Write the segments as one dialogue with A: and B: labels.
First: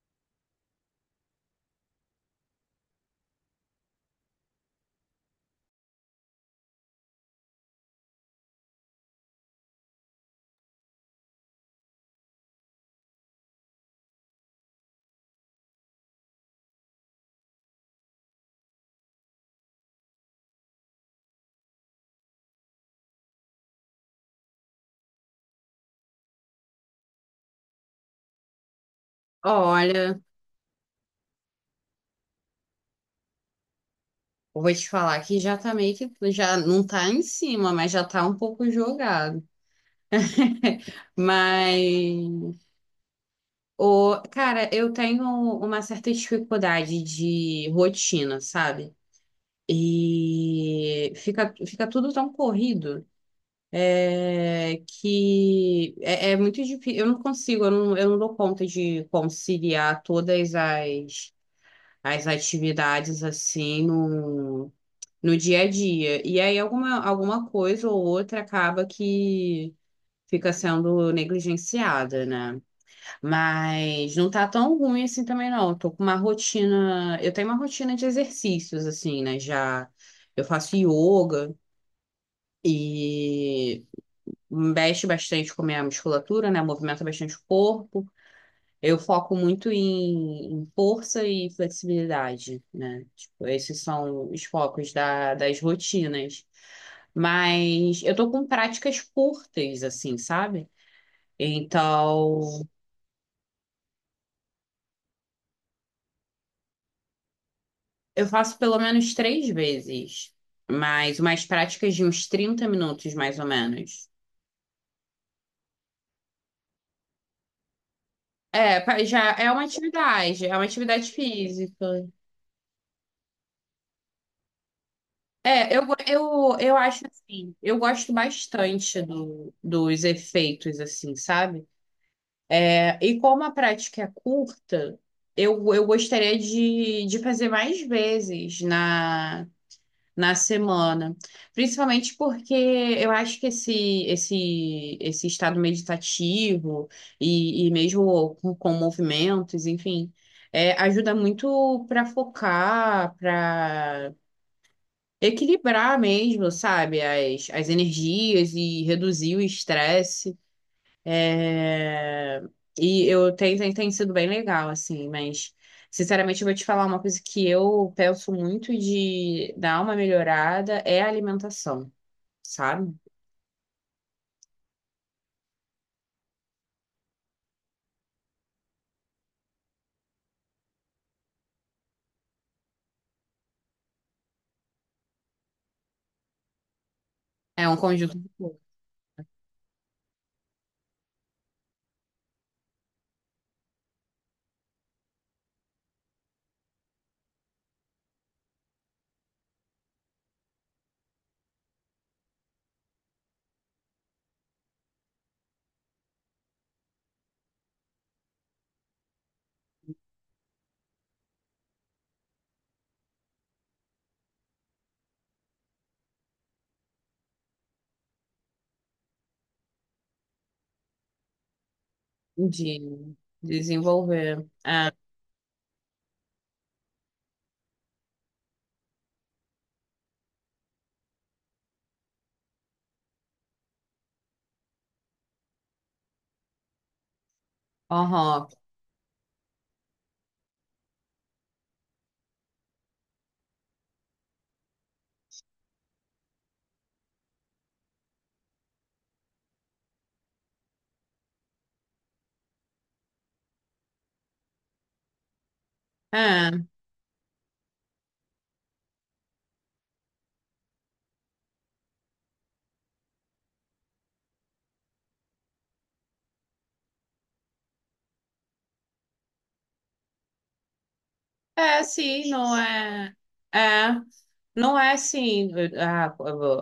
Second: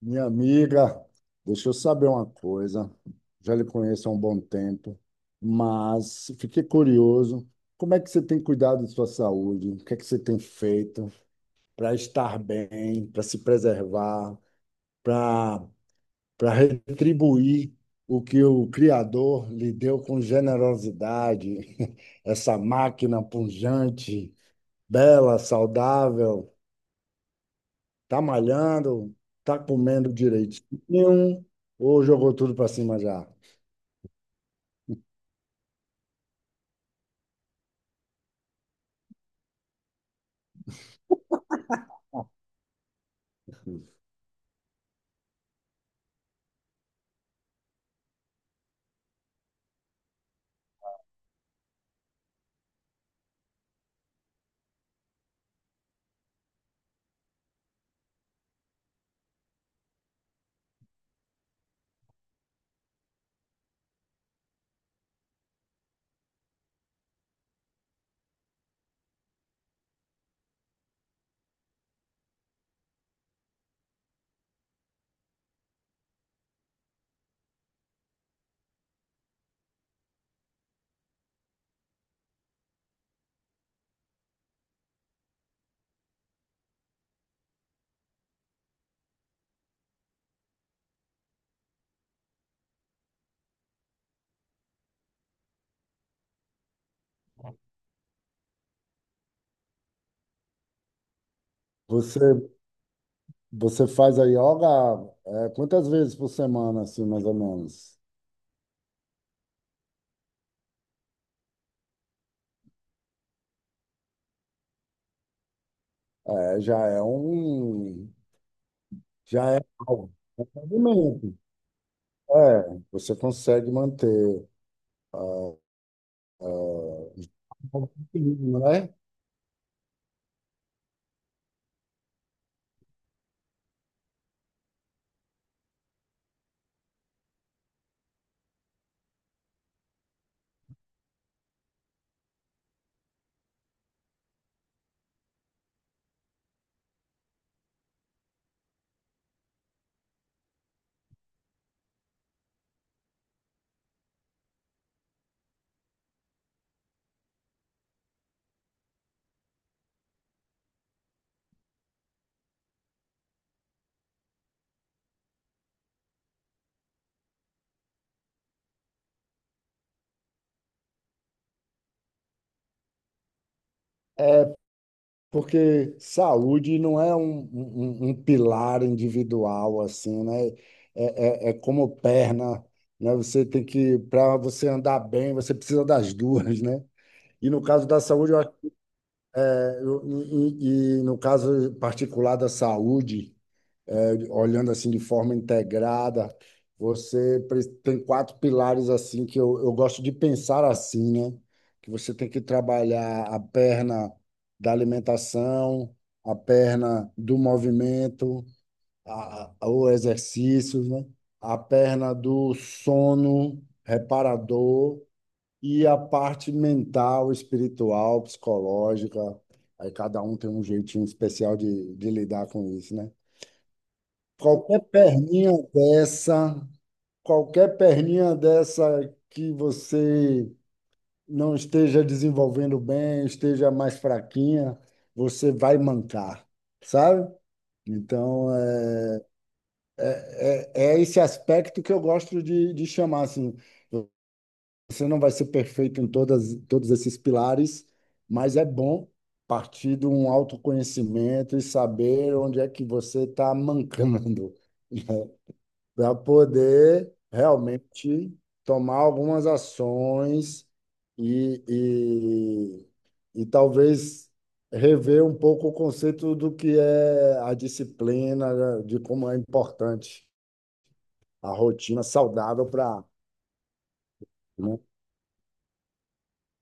A: Minha amiga, deixa eu saber uma coisa. Já lhe conheço há um bom tempo, mas fiquei curioso. Como é que você tem cuidado de sua saúde? O que é que você tem feito para estar bem, para se preservar, para para retribuir o que o Criador lhe deu com generosidade? Essa máquina pujante, bela, saudável. Tá malhando, tá comendo
B: Olha,
A: direitinho, ou jogou tudo para cima já?
B: eu vou te falar que já tá já não tá em cima, mas já tá um pouco jogado. Mas, cara, eu tenho uma certa dificuldade de rotina, sabe? E fica tudo tão corrido, que é muito difícil. Eu não consigo, eu não, Eu não dou conta de conciliar todas as atividades assim no dia a dia. E aí alguma coisa ou outra acaba que fica sendo negligenciada, né? Mas não tá tão ruim assim também, não. Eu tô com uma rotina. Eu tenho uma rotina de exercícios, assim, né? Já eu faço yoga e mexe bastante com a minha musculatura, né? Movimenta bastante o corpo. Eu foco muito em força e flexibilidade, né? Tipo, esses são os focos das rotinas. Mas eu tô com práticas curtas, assim, sabe?
A: Você,
B: Então,
A: você faz a yoga, é, quantas vezes por semana, assim, mais ou menos?
B: eu faço pelo menos três vezes, mas umas práticas de uns 30 minutos, mais ou menos.
A: É,
B: Já
A: já é algo.
B: é uma atividade física.
A: É, você consegue manter, ah,
B: Eu acho assim, eu
A: um
B: gosto
A: pouquinho, né?
B: bastante dos efeitos, assim, sabe? E como a prática é curta, eu gostaria de fazer mais vezes na semana. Principalmente porque eu acho que esse estado meditativo e mesmo com movimentos, enfim, ajuda muito para focar, para equilibrar mesmo, sabe, as energias e reduzir o estresse. É, E tem sido bem legal, assim, mas sinceramente eu vou te falar uma coisa que eu penso muito de dar uma melhorada é a alimentação, sabe?
A: Porque saúde não é um pilar individual, assim, né? É como perna, né? Você tem que, para você andar bem, você precisa das duas, né? E no
B: É um
A: caso da
B: conjunto
A: saúde, eu, acho- é, eu- e no caso particular da saúde, olhando assim de forma integrada. Você tem quatro pilares assim que eu gosto de pensar assim, né? Que você tem que trabalhar a perna da alimentação, a perna do movimento, o exercício, né? A perna do sono reparador e a parte mental, espiritual, psicológica. Aí cada um tem um jeitinho especial de lidar com isso, né?
B: de de desenvolver.
A: Qualquer
B: É,
A: perninha dessa, qualquer perninha dessa que você não esteja desenvolvendo bem, esteja mais fraquinha, você vai mancar, sabe?
B: aham.
A: Então, é esse aspecto que eu gosto de chamar, assim, você não vai ser perfeito em todas, todos esses pilares, mas é bom partir de um autoconhecimento e saber onde é que você está mancando, para
B: É.
A: poder realmente tomar algumas ações e, e talvez rever um pouco o conceito do que é a disciplina, né, de como é importante a
B: É,
A: rotina
B: sim, não
A: saudável para,
B: é. É, não
A: né?
B: é assim. A,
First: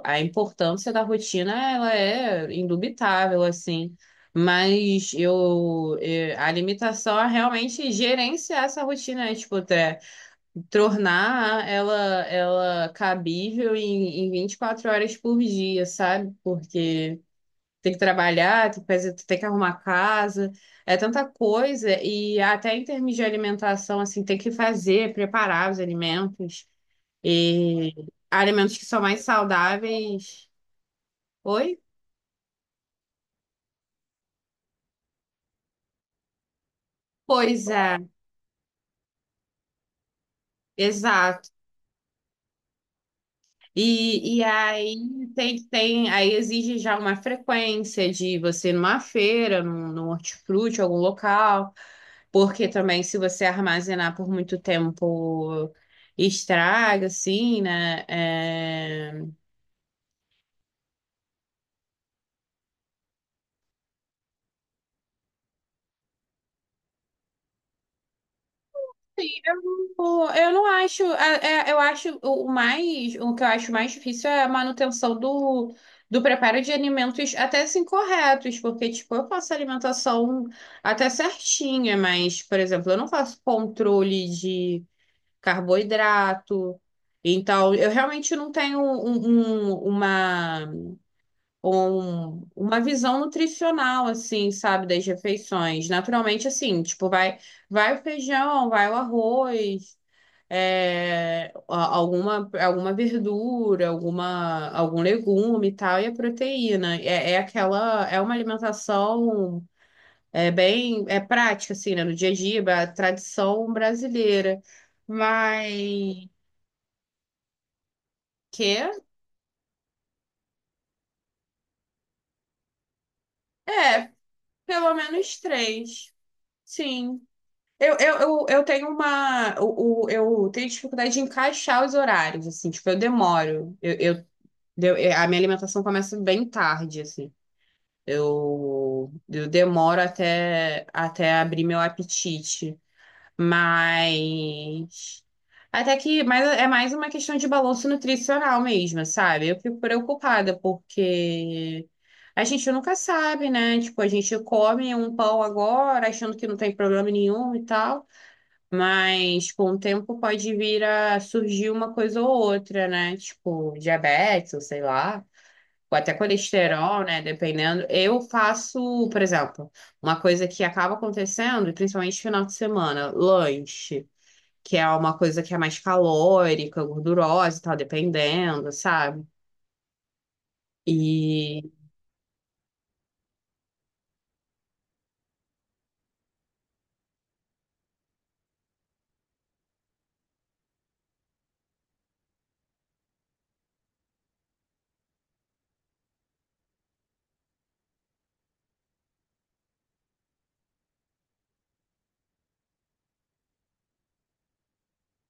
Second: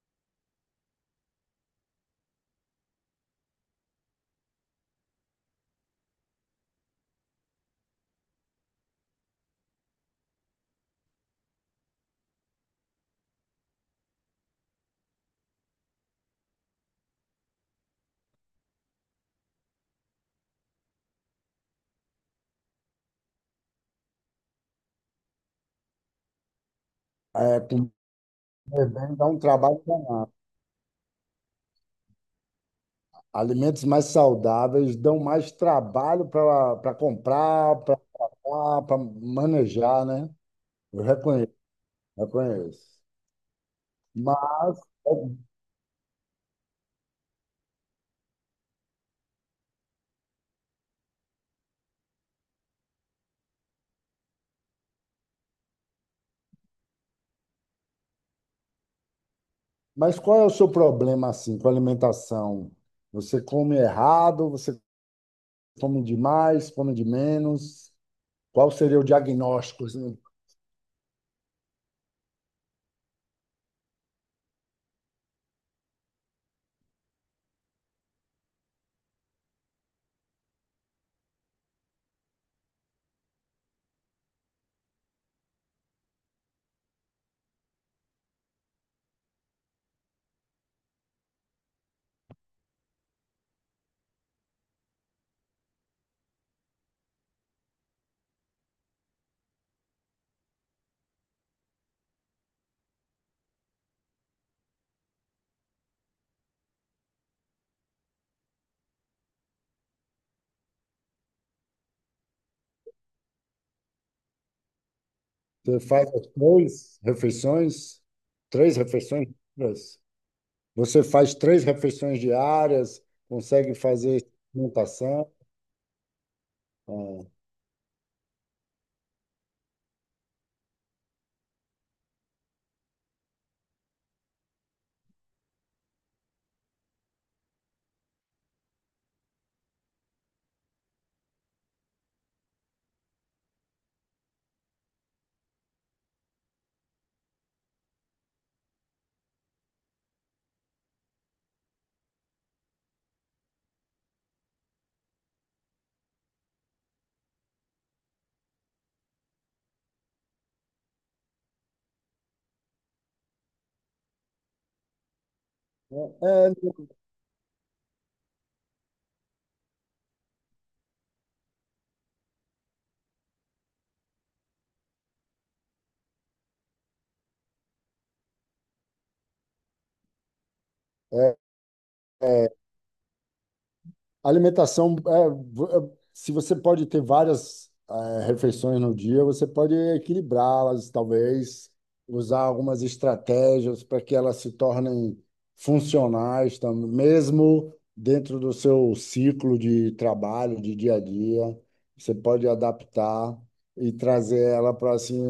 B: a importância da rotina, ela é indubitável, assim. Mas a limitação é realmente gerenciar essa rotina, né? Tipo, até tornar ela cabível em 24 horas por dia, sabe? Porque tem que trabalhar, tem que fazer, tem que arrumar casa, é tanta coisa, e até em termos de alimentação, assim, tem que fazer, preparar os alimentos,
A: É,
B: e
A: comer
B: alimentos que são
A: bem
B: mais
A: dá um trabalho danado.
B: saudáveis. Oi?
A: Alimentos mais saudáveis dão mais trabalho para
B: Pois
A: comprar,
B: é,
A: para manejar, né? Eu
B: exato.
A: reconheço, reconheço.
B: E
A: Mas
B: aí exige já uma frequência de você ir numa feira, num hortifruti, algum local. Porque também, se você armazenar por muito tempo, estraga, assim, né? É,
A: Mas qual é o seu problema assim com a alimentação? Você come errado, você come demais, come de menos? Qual seria o diagnóstico, assim?
B: eu eu não acho. Eu acho o mais. O que eu acho mais difícil é a manutenção do preparo de alimentos até assim corretos, porque, tipo, eu faço alimentação até certinha, mas, por exemplo, eu não faço controle de carboidrato. Então, eu realmente não tenho um- uma. Uma visão nutricional, assim, sabe, das refeições. Naturalmente, assim, tipo, vai o feijão, vai o arroz, alguma verdura, algum legume e tal, e a proteína. É aquela. É uma alimentação, bem prática, assim, né, no dia a dia, é a tradição brasileira.
A: Você faz
B: Mas,
A: as três refeições? Três
B: que?
A: refeições? Diárias? Você faz três refeições diárias, consegue
B: É,
A: fazer
B: pelo
A: alimentação?
B: menos três. Sim.
A: É.
B: Eu tenho uma. Tenho dificuldade de encaixar os horários, assim, tipo, eu demoro. A minha alimentação começa bem tarde, assim. Eu demoro até abrir meu apetite. Mas. Até que. Mas é mais uma questão de balanço nutricional mesmo, sabe? Eu fico preocupada, porque. A gente nunca sabe, né? Tipo, a gente come um pão agora, achando que não tem problema nenhum e tal. Mas com o tempo pode vir a surgir uma coisa ou outra, né? Tipo, diabetes, ou sei lá, ou até
A: é,
B: colesterol, né? Dependendo. Eu faço, por exemplo, uma coisa que acaba acontecendo, principalmente no final de semana, lanche, que é uma coisa que é mais calórica, gordurosa e tal, dependendo, sabe?
A: é
B: E,
A: Alimentação, é, se você pode ter várias refeições no dia, você pode equilibrá-las, talvez, usar algumas estratégias para que elas se tornem funcionais, mesmo dentro do seu ciclo de trabalho, de dia a dia. Você pode adaptar e trazer ela para assim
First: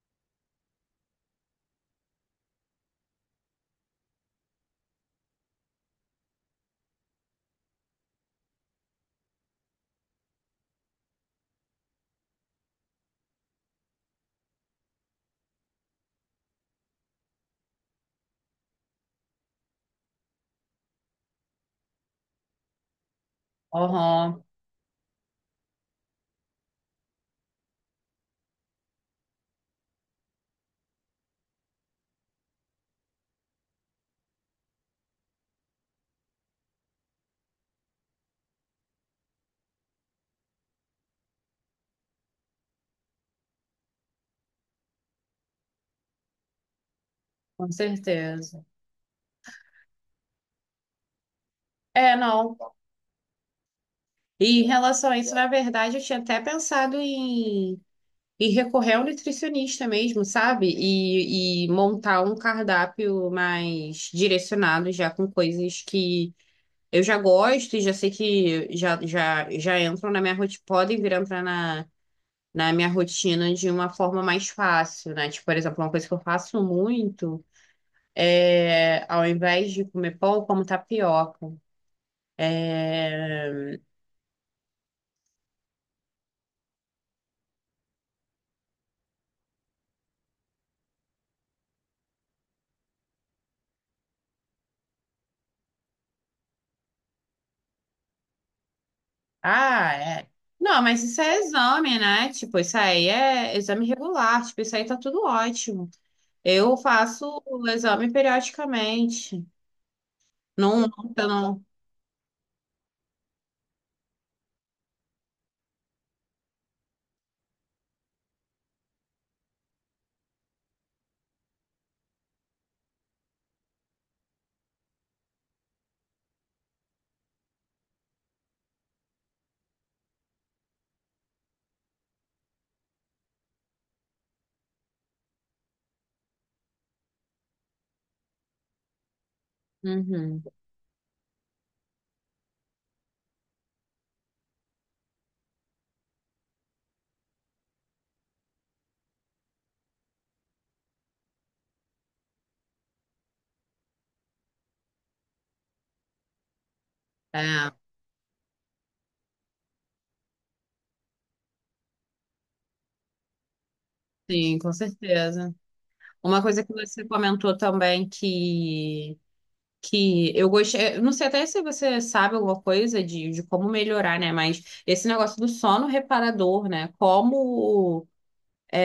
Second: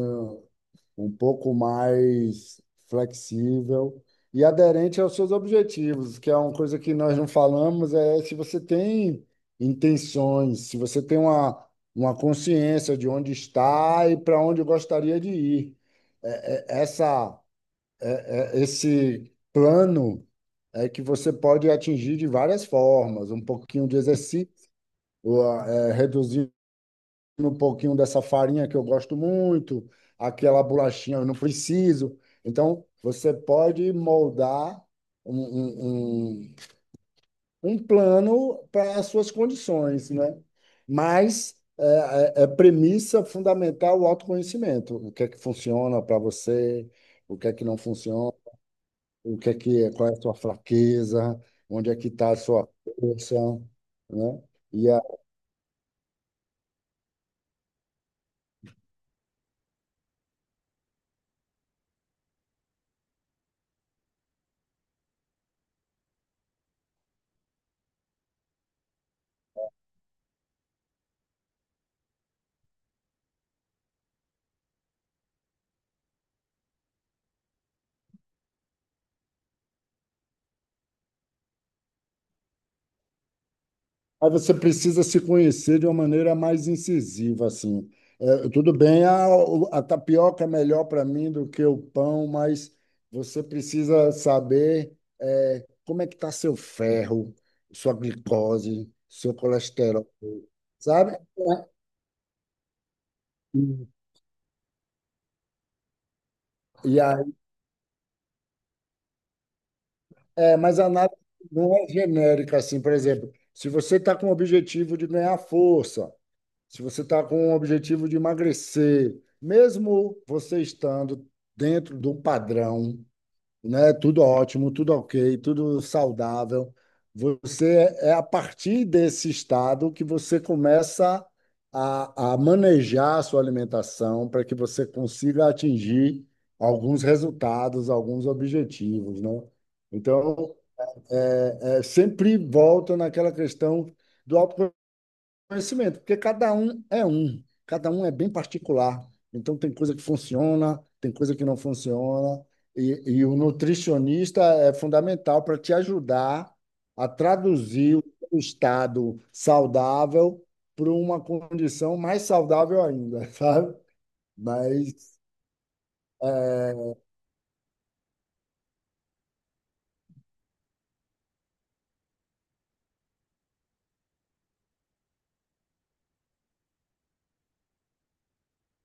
A: um pouco mais flexível e aderente aos seus objetivos, que é uma coisa que nós não falamos, é se você tem intenções, se você tem uma consciência de onde está e para onde gostaria de ir. É- é- essa, Esse plano é que você pode atingir de várias formas, um pouquinho de
B: aham,
A: exercício, ou, é, reduzir um pouquinho dessa farinha que eu gosto muito, aquela bolachinha eu não preciso. Então, você pode moldar um, um, um, um plano para as suas condições, né? Mas é premissa fundamental o autoconhecimento. O que é que funciona para você, o que é que
B: com
A: não funciona,
B: certeza.
A: o que é, qual é a sua fraqueza, onde é que
B: É,
A: está a
B: não.
A: sua força, né?
B: E em
A: E
B: relação a isso, na verdade, eu tinha até pensado em recorrer ao nutricionista mesmo, sabe? E montar um cardápio mais direcionado já com coisas que eu já gosto e já sei que já entram na minha rotina, podem vir a entrar na minha rotina de uma forma mais fácil, né? Tipo, por exemplo, uma coisa que eu faço muito é, ao invés de comer pão, eu como tapioca.
A: Mas você precisa se conhecer de uma maneira mais incisiva, assim. É, tudo bem, a tapioca é melhor para mim do que o pão, mas você precisa saber é, como é que está seu ferro, sua glicose, seu
B: Ah,
A: colesterol,
B: é. Não, mas
A: sabe?
B: isso é exame, né? Tipo, isso aí é exame
A: Hum.
B: regular, tipo, isso aí tá tudo ótimo. Eu
A: E aí,
B: faço o exame periodicamente. Não,
A: mas a
B: não,
A: análise
B: eu não.
A: não é genérica, assim, por exemplo, se você está com o objetivo de ganhar força. Se você está com o objetivo de emagrecer, mesmo você estando dentro do padrão, né, tudo ótimo, tudo ok, tudo saudável, você é a partir desse estado que você começa a manejar a sua alimentação para que você consiga atingir alguns resultados, alguns objetivos, né?
B: Uhum.
A: Então, sempre volta naquela questão do autoconhecimento. Conhecimento, porque cada um é um, cada um é bem particular. Então, tem coisa que funciona, tem coisa que não funciona, e o nutricionista é fundamental para te ajudar a
B: É,
A: traduzir o estado saudável para uma condição mais saudável ainda, sabe?
B: sim, com
A: Mas
B: certeza. Uma coisa que você comentou também que eu gostei, eu não sei até se você sabe alguma coisa de como melhorar, né? Mas esse negócio do sono reparador, né? Como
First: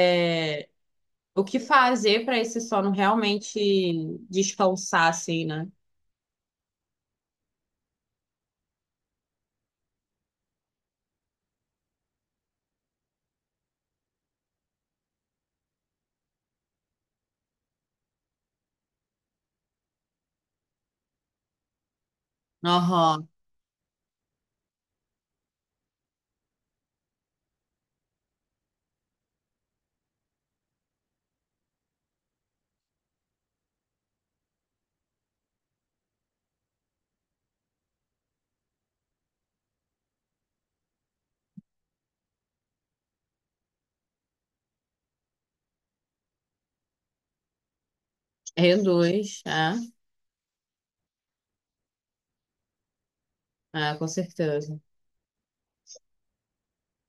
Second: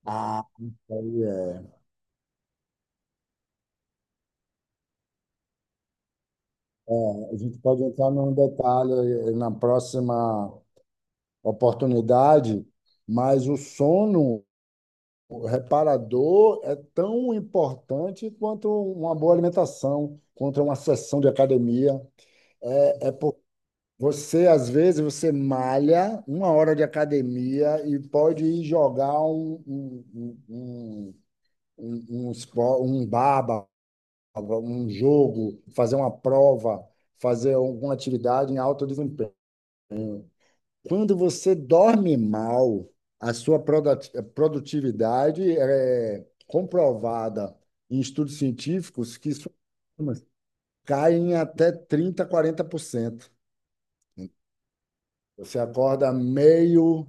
A: ah, aí
B: o que fazer para esse sono realmente descansar, assim, né?
A: a gente pode entrar num detalhe na próxima oportunidade, mas o sono. O reparador é tão importante quanto uma boa alimentação, quanto uma sessão de academia. É, é
B: Aham.
A: por- Você, às vezes, você malha uma hora de academia e pode ir jogar um, um baba, um jogo, fazer uma prova, fazer alguma atividade em alto desempenho. Quando você dorme mal, a sua produtividade é comprovada em estudos científicos que
B: Reduz,
A: caem até 30, 40%.
B: é, é, com certeza.
A: Você acorda meio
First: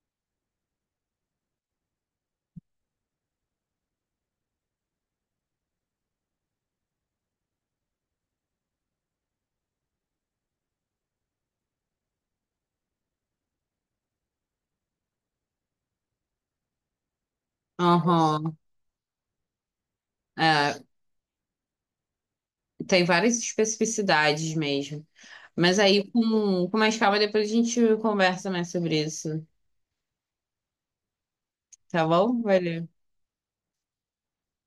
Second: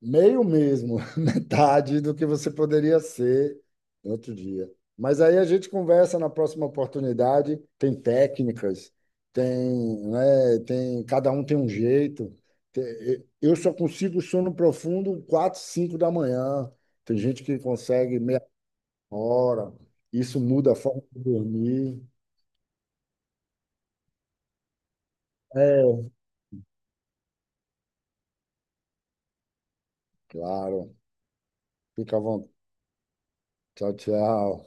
A: Meio mesmo, metade do que você poderia ser no outro dia. Mas aí a gente conversa na próxima oportunidade. Tem técnicas, tem, né, tem, cada um tem um jeito. Eu só consigo sono profundo 4 5 da manhã. Tem gente que consegue meia
B: Aham.
A: hora. Isso muda
B: É,
A: a forma de dormir.
B: tem várias especificidades mesmo. Mas
A: É,
B: aí, com mais calma, depois a gente conversa mais sobre isso.
A: claro.
B: Tá
A: Fica à
B: bom?
A: vontade.
B: Valeu.
A: Tchau, tchau.